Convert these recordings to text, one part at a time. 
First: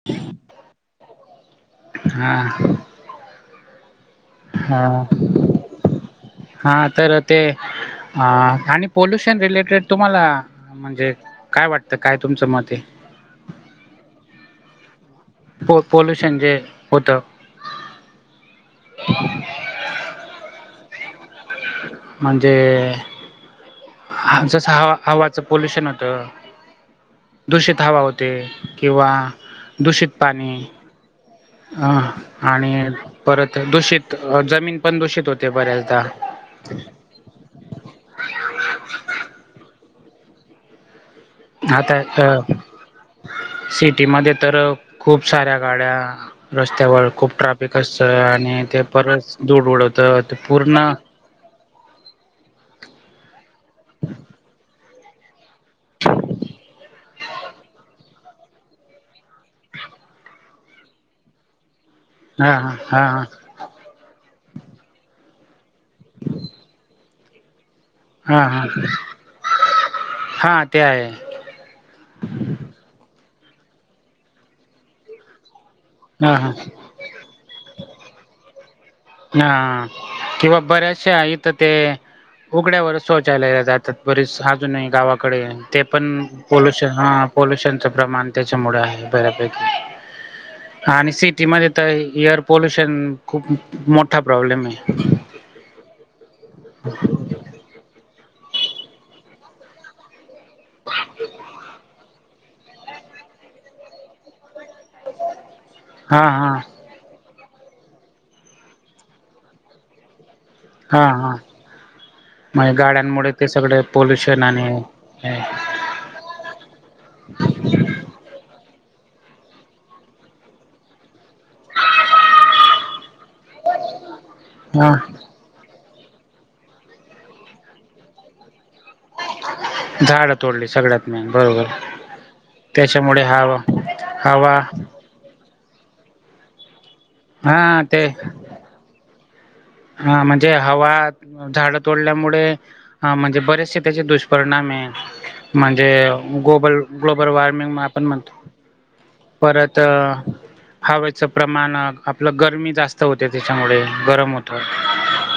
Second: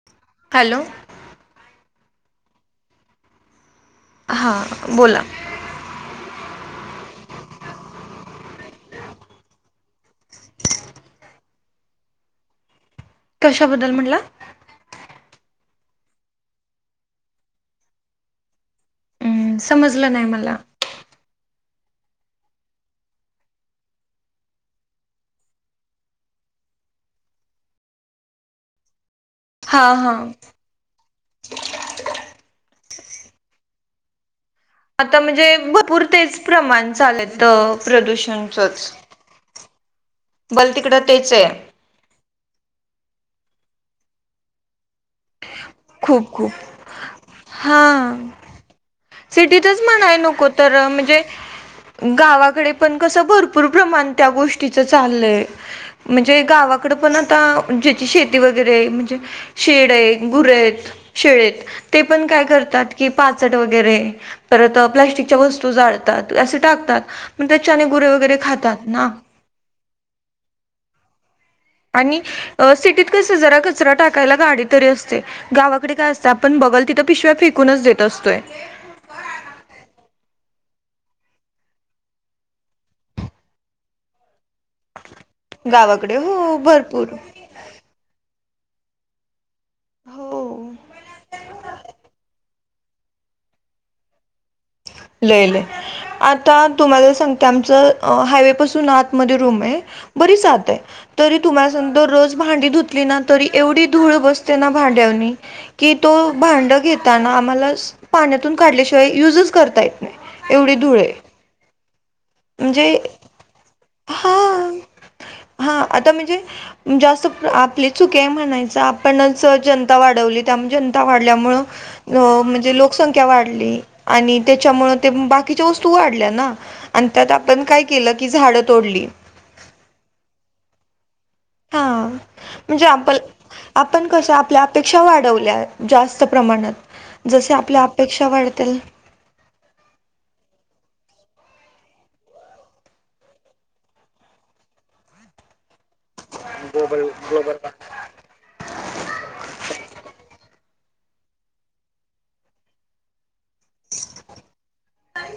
[unintelligible] Hello. हा. हा. हां बोला हा तर ते हा आणि पोल्युशन रिलिटेड तुम्हाला म्हणजे काय वाटतं काय तुमचं मत हे? कशाबद्दल म्हणला? पो पोल्युशन जे होतं. हम्म समजलं नाय मला. म्हणजे आमच सहावा हवाचा पोल्युशन होतं. दूषित हवा होते किंवा हा हा दूषित पाणी आहं आणि परत दूषित जमीन पण आता दूषित होते म्हणजे बऱ्याचदा भरपुर तेच प्रमाण चालतं प्रदूषणचच. बल तिकडं तेच आहे. हा ताय तर सिटीमध्ये तर खूप साऱ्या गाड्या खूप खूप रस्त्यावर खूप ट्राफिक हा असं आणि ते परस धुर सिटीतच म्हणाय उडवतत नको तर पूर्ण म्हणजे गावाकडे पण कसं भरपूर प्रमाण त्या गोष्टीच चाललंय. म्हणजे गावाकडं पण आता ज्याची शेती वगैरे म्हणजे शेत डे गुरे हायत शेळी आहेत ते पण काय हा करतात हा की हा पाचट ट वैगेरे परत प्लॅस्टिकच्या वस्तू जाळतात असे टाकतात. पण त्याच्याने गुरे वगैरे हा हा खातात हा ना. हा ते आहे आणि सिटीत कसं जरा कचरा टाकायला गाडी तरी असते गावात कडे काय असतं हा हा आपण बगल तिथं पिशव्या फेकूनच देत असतोय. हा किंवा बऱ्याचशा इथं ते उघड्यावर शौचायला जात तात बरीस अजून आहे गावाकडे ते पण गावाकडे हो पोल्युशन भरपूर हा. पॉल्युशनचं प्रमाण त्याच्यामुळे आहे बऱ्यापैकी. हो. आणि सिटीमध्ये तर एअर पॉल्युशन खूप मोठा प्रॉब्लेम आहे. लय लय आता तुम्हाला सांगते आमचं हायवे पासून आतमध्ये रूम आहे बरी जात आहे तरी तुम्हा सांगतो भांडी धुत तली तरी एवढी धूळ बसते ना भांड्यानी की तो हा हा भांड घेत ताना आम्हालास पाण्यातून काढल्याशिवाय युजच करता येत नाही एवढी धुळ हा आहे. हा म्हणजे गाड्यांमुळे ते सगळे हा पोल्युशन आणि हा आता म्हणजे जास्त आपली चुकी आहे म्हणायचं आपणच जनता वाढवली त्याम जनता वाढल्यामुळं अ म्हणजे लोकसंख्या वाढली आणि हा त्याच्यामुळं ते बाकीच्या वस्तू वाढल्या ना आणि त्यात आपण काय केलं की झाडं तोडली. झाडं तोडली सगळ्यात. नाही बरोबर हां, म्हणजे त्याच्यामुळे हवा हवा क्षा वाढवल्या जास्त प्रमाणात जसे हा आपल्या ते अपेक्षा वाढतेल हा म्हणजे हवा झाडं तोडल्यामुळे हा म्हणजे बरेचशे त्याचे दुष्परिणाम आहे म्हणजे गोबल ग्लोबल वॉर्मिंग म आपण म्हणतो परत हवेचं प्रमाणक आपलं गरमी जास् त होते त्याच्यामुळे गरम होत,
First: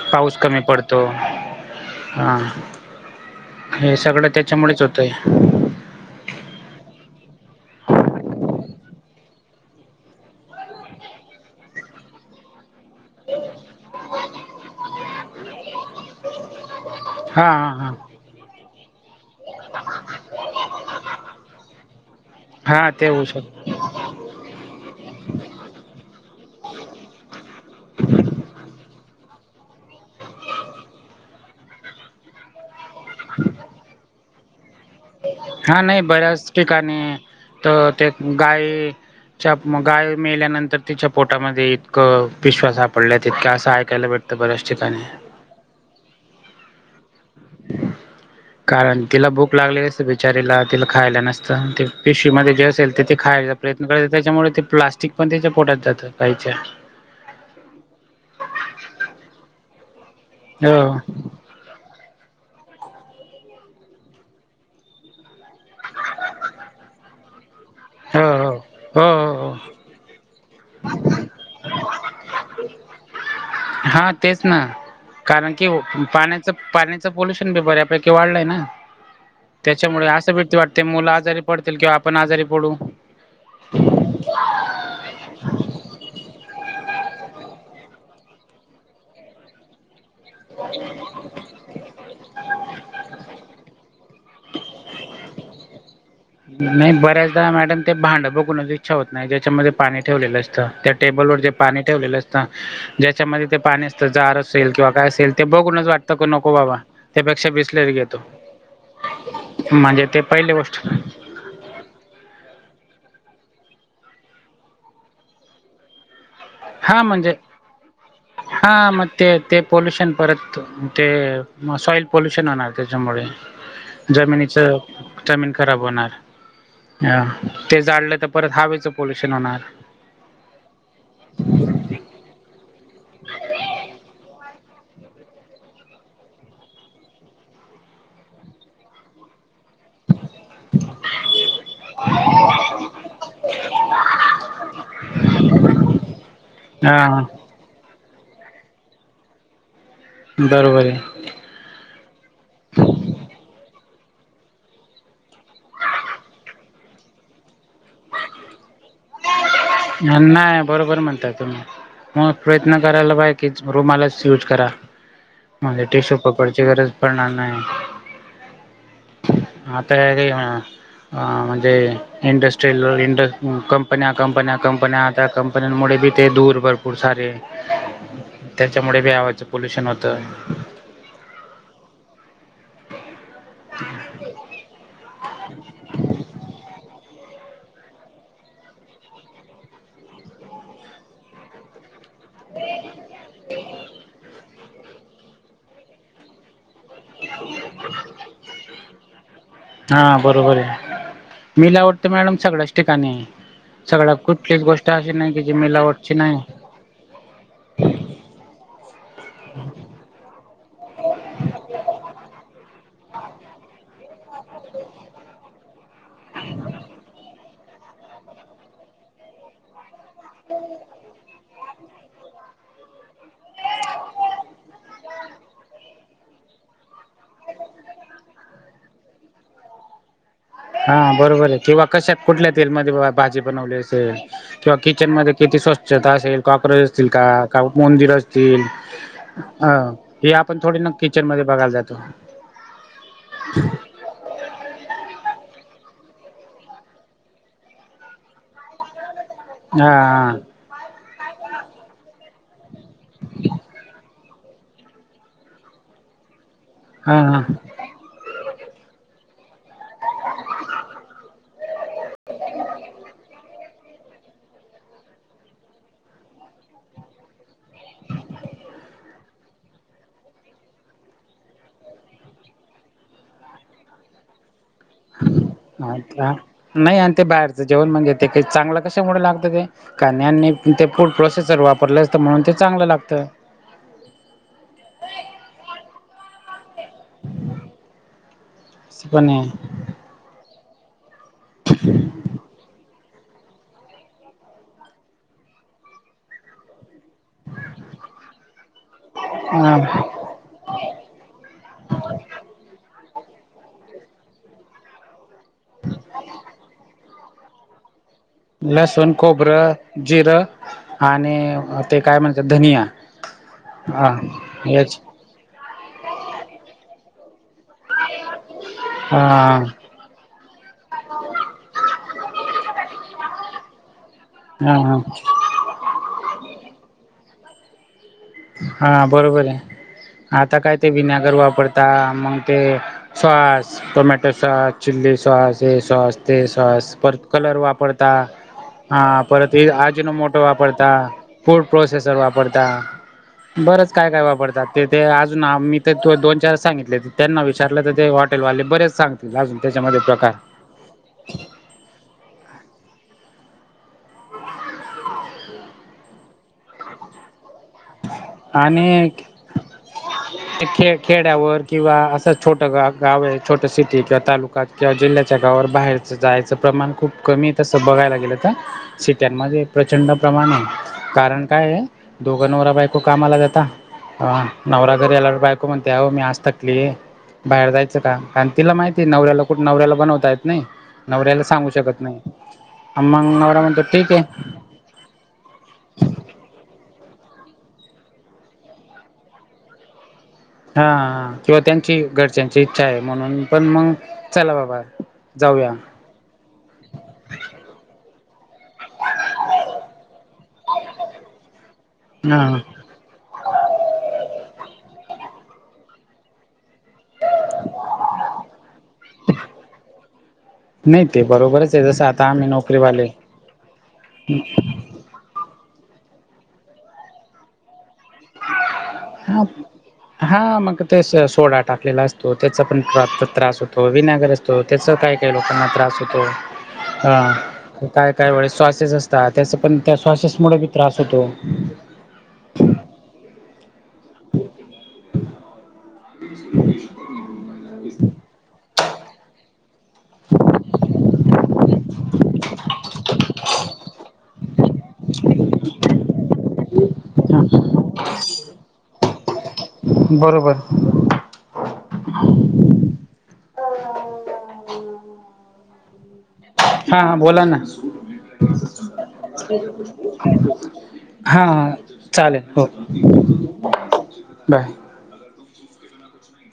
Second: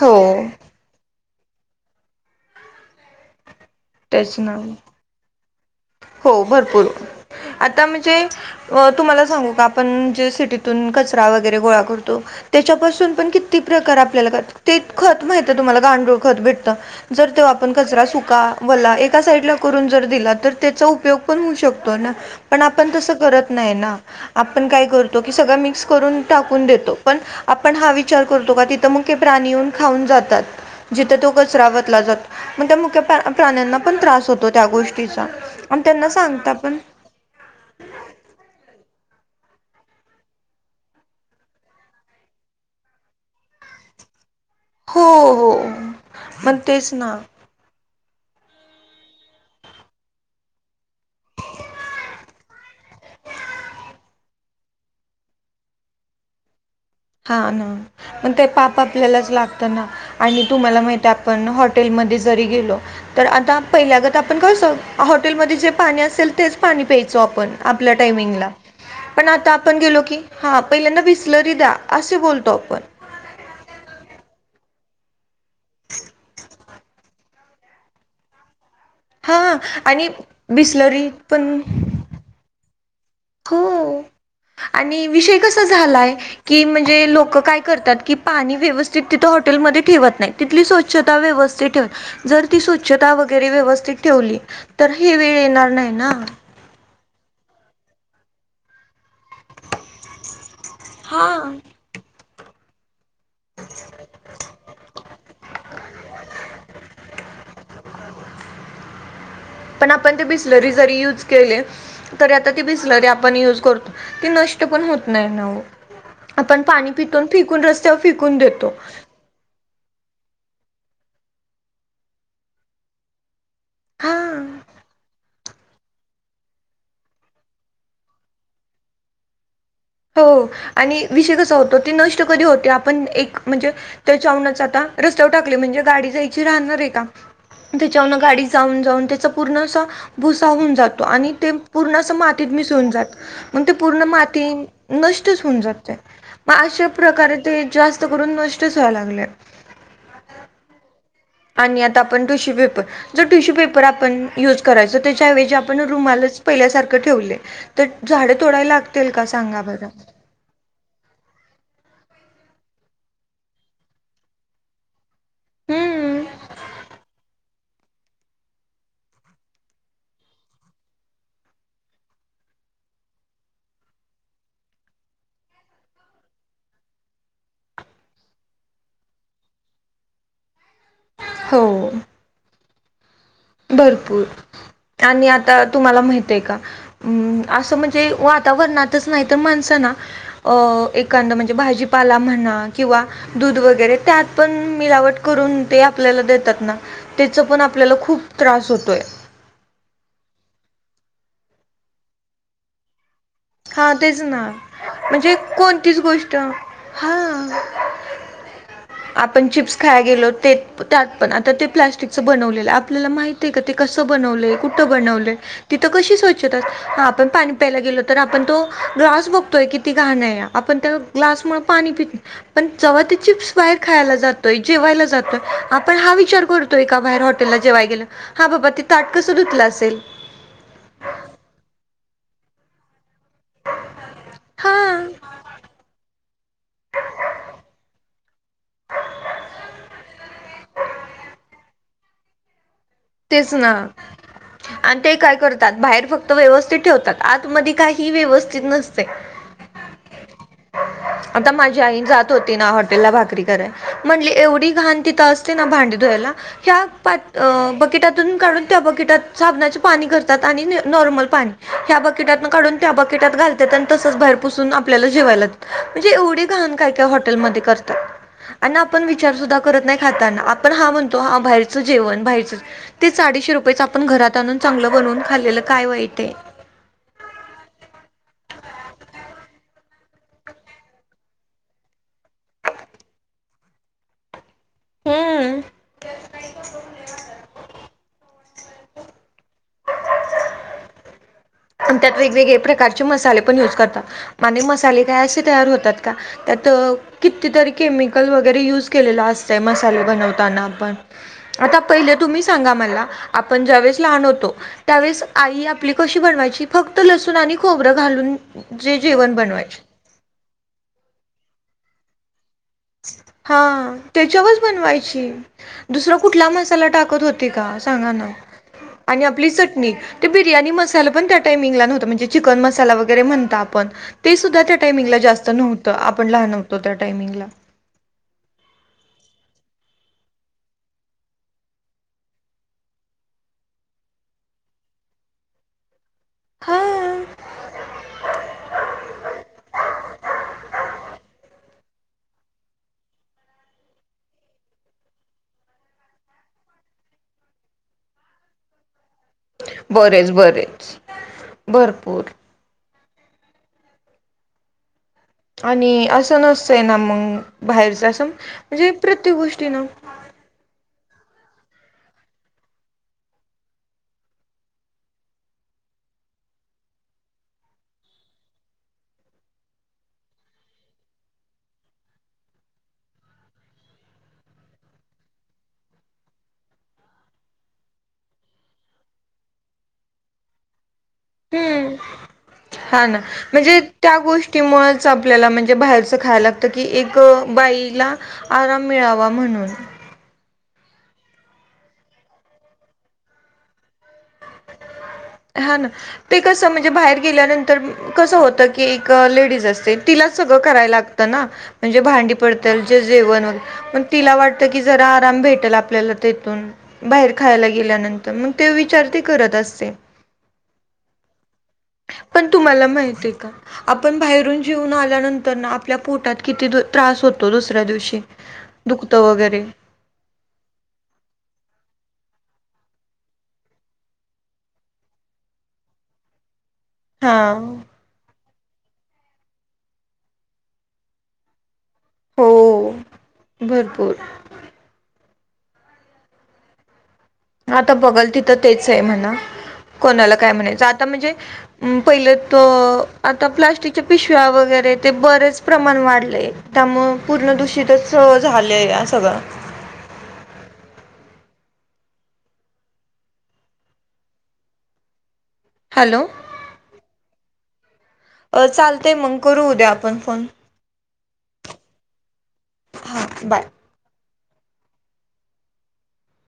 हो, पाऊस कमी पड तो, हा हे सगड तेच ना. त्याच्यामुळेच होतंय. हो भरपूर आता म्हणजे अ तुम्हाला सांगू का आपण जे सिटीतून कचरा वगैरे गोळा करतो त्याच्यापासून पण किती प्रकार आपल्याला करतात, ते खत माहित तुम्हाला गांडूळ खत भेटत. जर तो हा आपण हा कचरा सुका, वला एका साईड ला करून जर दिला तर त्याचा उपयोग पण होऊ शकतो ना, पण हा हा आपण ते तस होऊ शकत. करत नाही ना आपण काय करतो की सगळं मिक्स करून टाकून देतो पण आपण हा विचार करतो का?, तिथं मुके प्राणी येऊन खाऊन जातात. जिथ तो कचरा वतला जातो, मग त्या मुक्या प्राण्यांना पण त्रास होतो त्या गोष्टीचा. हा आणि नाही, त्यांना बऱ्याच सांगता पण ठिकाणी तर ते गाय चाप म, गाय मेल्यानंतर तिच्या पोटामध्ये इतकं पिशव्या सापडल्या तितक्या असं ऐकायला भेटतं बऱ्याच ठिकाणी. हो हो, पण तेच ना [unintelligible] कारण तिला भूक लागलेली असते, बिचारीला तिला खायला नसतं ती पिशवी मध्ये जे असेल ते ती खायला प्रयत्न करायचा त्याच्यामुळे ते प्लास्टिक पण त्याच्या पोटात जात गाईच्या. हा ना, पण ते पाप आपल्यालाच लागत ना आणि तुम्हाला हो हो माहिती आप पण हॉटेलमध्ये जरी गेलो तर आता पहिल्यागत आपण कस, हॉटेलमध्ये जे पाणी असेल तेच पाणी प्यायचो आपण आपल्या टायमिंगला, हो हो पण हो आता आपण गेलो की हा पहिल्यांदा बिसलरी द्या असे बोलतो आपण. हा तेच ना. कारण कि पाण्याच, पाण्याच पोल्युशन बी बऱ्यापैकी वाढलंय ना. हां त्याच्यामुळ आणि असं भीती वाटते, बिसलरी मुलं आजारी पण पडतील किंवा आपण आजारी पडू. हो, आणि विषय कसा झालाय की म्हणजे लोक काय करतात, की पाणी व्यवस्थित तिथं हॉटेलमध्ये ठेवत नाही तिथली स्वच्छता व्यवस्थित ठेवत, जर ती स्वच्छता वगैरे व्यवस्थित ठेवली, तर ही वेळ येणार नाही ना. नाही बऱ्याचदा मॅडम ते भांडं बघूनच इच्छा होत नाही, ज्याच्यामध्ये पाणी ठेवलेलं असतं त्या टेबल हा वर जे पाणी ठेवलेलं असत, ज्याच्यामध्ये ते पाणी असतं जार असेल किंवा काय असेल ते बघूनच वाटतं का नको बाबा त्यापेक्षा बिसलरी घेतो. पण म्हणजे आपण ते पहिली बिसलरी गोष्ट जरी यूज केले, तरी आता ती बिसलरी आपण युज करतो ती नष्ट पण होत नाही ना ओ. आपण पाणी हा पितो अन म्हणजे फेकून रस्त्यावर फेकून देतो. हा मग ते ते पोल्यूशन परत ते, सॉइल पोल्यूशन होणार त्याच्यामुळे. हा जमिनीच जमीन खराब होणार, अ ते जाळलं तर परत हवेचं पोल्युशन होणार. हो, आणि विषय कसा होतो ती नष्ट कधी होते आपण एक म्हणजे त्याच्या कुण्याचा आता रस्त्यावर टाकली म्हणजे गाडी जायची राहणार आहे का? आणि त्याच्यावरन गाडी जाऊन जाऊन त्याच पूर्ण अस भुसा होऊन जातो, आणि ते पूर्ण अस मातीत मिसळून जात, मग ते पूर्ण माती नष्टच होऊन जातय, मग अशे हा प्रकार ते जास्त करून नष्टच व्हायला लागले. बरोबर आहे. आणि आता आपण टिश्यू पेपर, जर टिश्यू पेपर आपण युज करायच त्याच्या एवेजी आपण रुमालाच पहिल्यासारखं ठेवले, तर झाड तोडायला लाग [unintelligible] बरोबर म्हणता तुम्ही मग प्रयत्न करायला पाय की रुमालाच यूज करा. माग टीशू हम्म पकडची गरज पडणार नाही. हा तयारी हे ना, म्हणजे इंडस्ट्रियल इंडं कंप कंपन्या, कंपन्या, कंपन्या आता कंपन्यांमुळे बी ते दूर भरपूर सारे त्याच्यामुळे बी आवाचं पोल्युशन होतं. हो. भरपूर [inaudible] आणि आता तुम्हाला माहित आहे का? असं म्हणजे वातावरणातच नाही तर माणसं ना अ एखाद म्हणजे भाजी पाला म्हणा किंवा दूध वगैरे त्यात पण मिलावट करून ते आपल्याला देतात ना, त्याच पण आपल्याला खूप त्रास होतोय. हा बरोबर आहे मिलावट तर मॅडम सगळ्याच ठिकाणी हे. हा तेच ना, म्हणजे जी कोणतीच मिलावटची गोष्ट नाही हा आपण चिप्स खाय गेलो ते त्यात पण आता ते प्लास्टिकच बनवलेलं आपल्याला माहित आहे का? ते कसं बनवलंय. कुठं बनवलंय. तिथं कशी स्वच्छता आपण पाणी प्यायला गेलो तर आपण तो ग्लास बोघतोय की, ती घाण हे नाही आपण त्या ग्लासमुळे पाणी पीत पण जव्हा ते चिप्स बाहेर खायला जातोय जेवायला जातोय आपण हा विचार करू एका बाहेर हॉटेलला जेवाय गेलं हा बाबा ति ताटकसधुतलं असेल. हा बरोबर आहे किंवा, कशा कुठल्या? तेल मध्ये बा भाजी बनवली असेल. किंवा हां किचन मध्ये किती स्वच्छता असेल कॉक्रोच असतील का, का उंदीर असतील. अ! हे आपण थोडी ना किचन मध्ये बघायला जातो. तेच ना. [unintelligible] आणि ते काय करतात बाहेर फक्त व्यवस्थित ठेवतात, आत मध्ये काही व्यवस्थित नसते. हा... आता माझी आई जात होती ना हॉटेलला भाकरी कराय, म्हंणली एवढी घाण तिथं असती. भांडी धुयला ह... हा बकिटातून काढून त्या बकिटात साबणाचे पाणी करतात आणि नॉर्मल पाणी ह्या बकिटातून काढून. त्या बकेटात घालतात आणि तस च बाहेरपुसून आपल्याला जेवायला म्हणजे एवढी घाण काय काय हॉटेलमध्ये करतात. ह.... अन्न आपण विचार सुद्धा करत नाही खाताना आपण हा म्हणतो बाहेरचं जेवण बाहेरचजेवण. तेच अडीशे रुपयेआपण घरात आणून चांगलं बनवून खालेलं काय वाईट आहे. हा नाही आणि ते बाहेरचं जेवण म्हणजे ते चांगलं कशामुळे लागतं ते. कन्यानी ते फूड प्रोसेसर वापरल असतं म्हणून ते चांगलं लागतं. हम्म.... अस पण हे! पण त्यात वेगवेगळे प्रकारचे मसाले पण युज करतात. आणि मसाले काय असे तयार होतात का त्यात अ. कितीतरी केमिकल वगैरे यूज केलेल असतंय मसाला आहे बनवताना पण. आता पहिले तुम्ही सांगा मला, आपण ज्यावेळेस लहान होतो त्यावेळेस. आई आपली कशी बनवायची फक्त लसूण आणि खोबरं घालून. जे लसूण जेवण बनवायचे खोबरं जिरं आणि ते काय म्हणत्यात धनिया. हा हा त्याच्यावरच याच बनवायची. दुसर कुठला मसाला टाकत होती का सांगा ना, आणि आपली हा चटणी ते बिर्याणी मसाला पण त्या टाइमिंगला नव्हतं म्हणजे चिकनं मसाला वगैरे म्हणता आपण ते सुद्धा हा त्या हा टायमिंगला जास्त नव्हतं, आपण लहान होतो त्या टायमिंगला. हा बरोबर आहे, आता काय ते विनॅगर वापरता मंग ते sauce, tomato sauce, chilli sauce, हे सॉस ते हा सॉस परत कलर वापरता, आ परत हे अजीणोर्मोटो वापरता, फूड प्रोसेसर वापरता. बरंच काय-काय वापरतात ते, ते अजून मी तर त दोन चार सांगितले त्यांना विचारलं तर ते वाट हॉटेल वाले बरेच सांग बरेच- बरेच, भरपूर आणि असं नसतंय ना, मंग बाहेरच असं म्हणजे प्रत्येक गोष्टी ना ते खेड- खेड्यावर किंवा असं छोट गा- गाव ये, छोट सिटी किंवा तालुका किंवा जिल्ह्याच्या गावावर बाहेरच जायचं प्रमाण खूप कमी तसं बघायला गेलं तर. सिट्यानमध्ये प्रचंड प्रमाण आहे, कारण काय आहे? व नवरा बायको कामाला जाता, अ नवरा घरी आल्यावर बायको म्हणते आहो मी आज थकली आहे. बाहेर जायचं का? कारण तिला माहिती ये नवऱ्याला कुठं, नवऱ्याला बनवता येत नाही. नवऱ्याला सांगू हम्म शकत नाही, आ हा ना मंग नवरा म्हणजे म्हणतो ठीक त्या ये गोष्टीमुळेच आपल्याला म्हणजे बाहेरच खायला लागतं, की एक बाईला आराम मिळावा म्हणून. हा किंवा त्यांची घरच्यांची इच्छा आहे, म्हणून पण मंग चला बाबा. जाऊया हा ना ते कसं म्हणजे बाहेर गेल्यानंतर कसं होत की एक लेडीज असते, तिला सगळं करायला लागतं ना म्हणजे भांडी हा पडत्याल जे-जेवण म तिला वाटत की जरा आराम भेटेलं आपल्याला तिथून. बाहेर खायला गेल्यानंतर मग ते विचार ती करत असते. नही ते बरोबरच आहे जसं आत पण तुम्हाला माहिती का, आपण बाहेरून जेऊन आल्यानंतर ना आप आपल्या पोटात किती दु त्रास होतो, दुसऱ्या दिवशी दुखःतं हा वगैरे हा मग ते सोडा टाकलेला असतो, त्याचा पण प्रा त्रास होतो, विनॅगर असतं त्याच काय -काय लोकांना त्रास होतो. हा त काय-काय वेळेस सॉसेस असततात, त्याचा पण त्या सॉसेस मुळे बी त्रास होतो. हो, भरपूर. [inaudible] आता बघलं तिथं तेच आहे म्हणा, कोणाला काय म्हणायचं, आता म्हणजे मं पहिले तो आता प्लास्टिकच्या पिशव्या वगैरे ते बरेच प्रमाण वाढलंय. त्यामुळ पूर्ण दूषितच झालं या सगळं. बरोबर, हॅलो, हा-हा, बोला ना अ चालतेय मंग करू उद्या आपण फोन. हा-हा, चालेलं हो हां बाय बाय.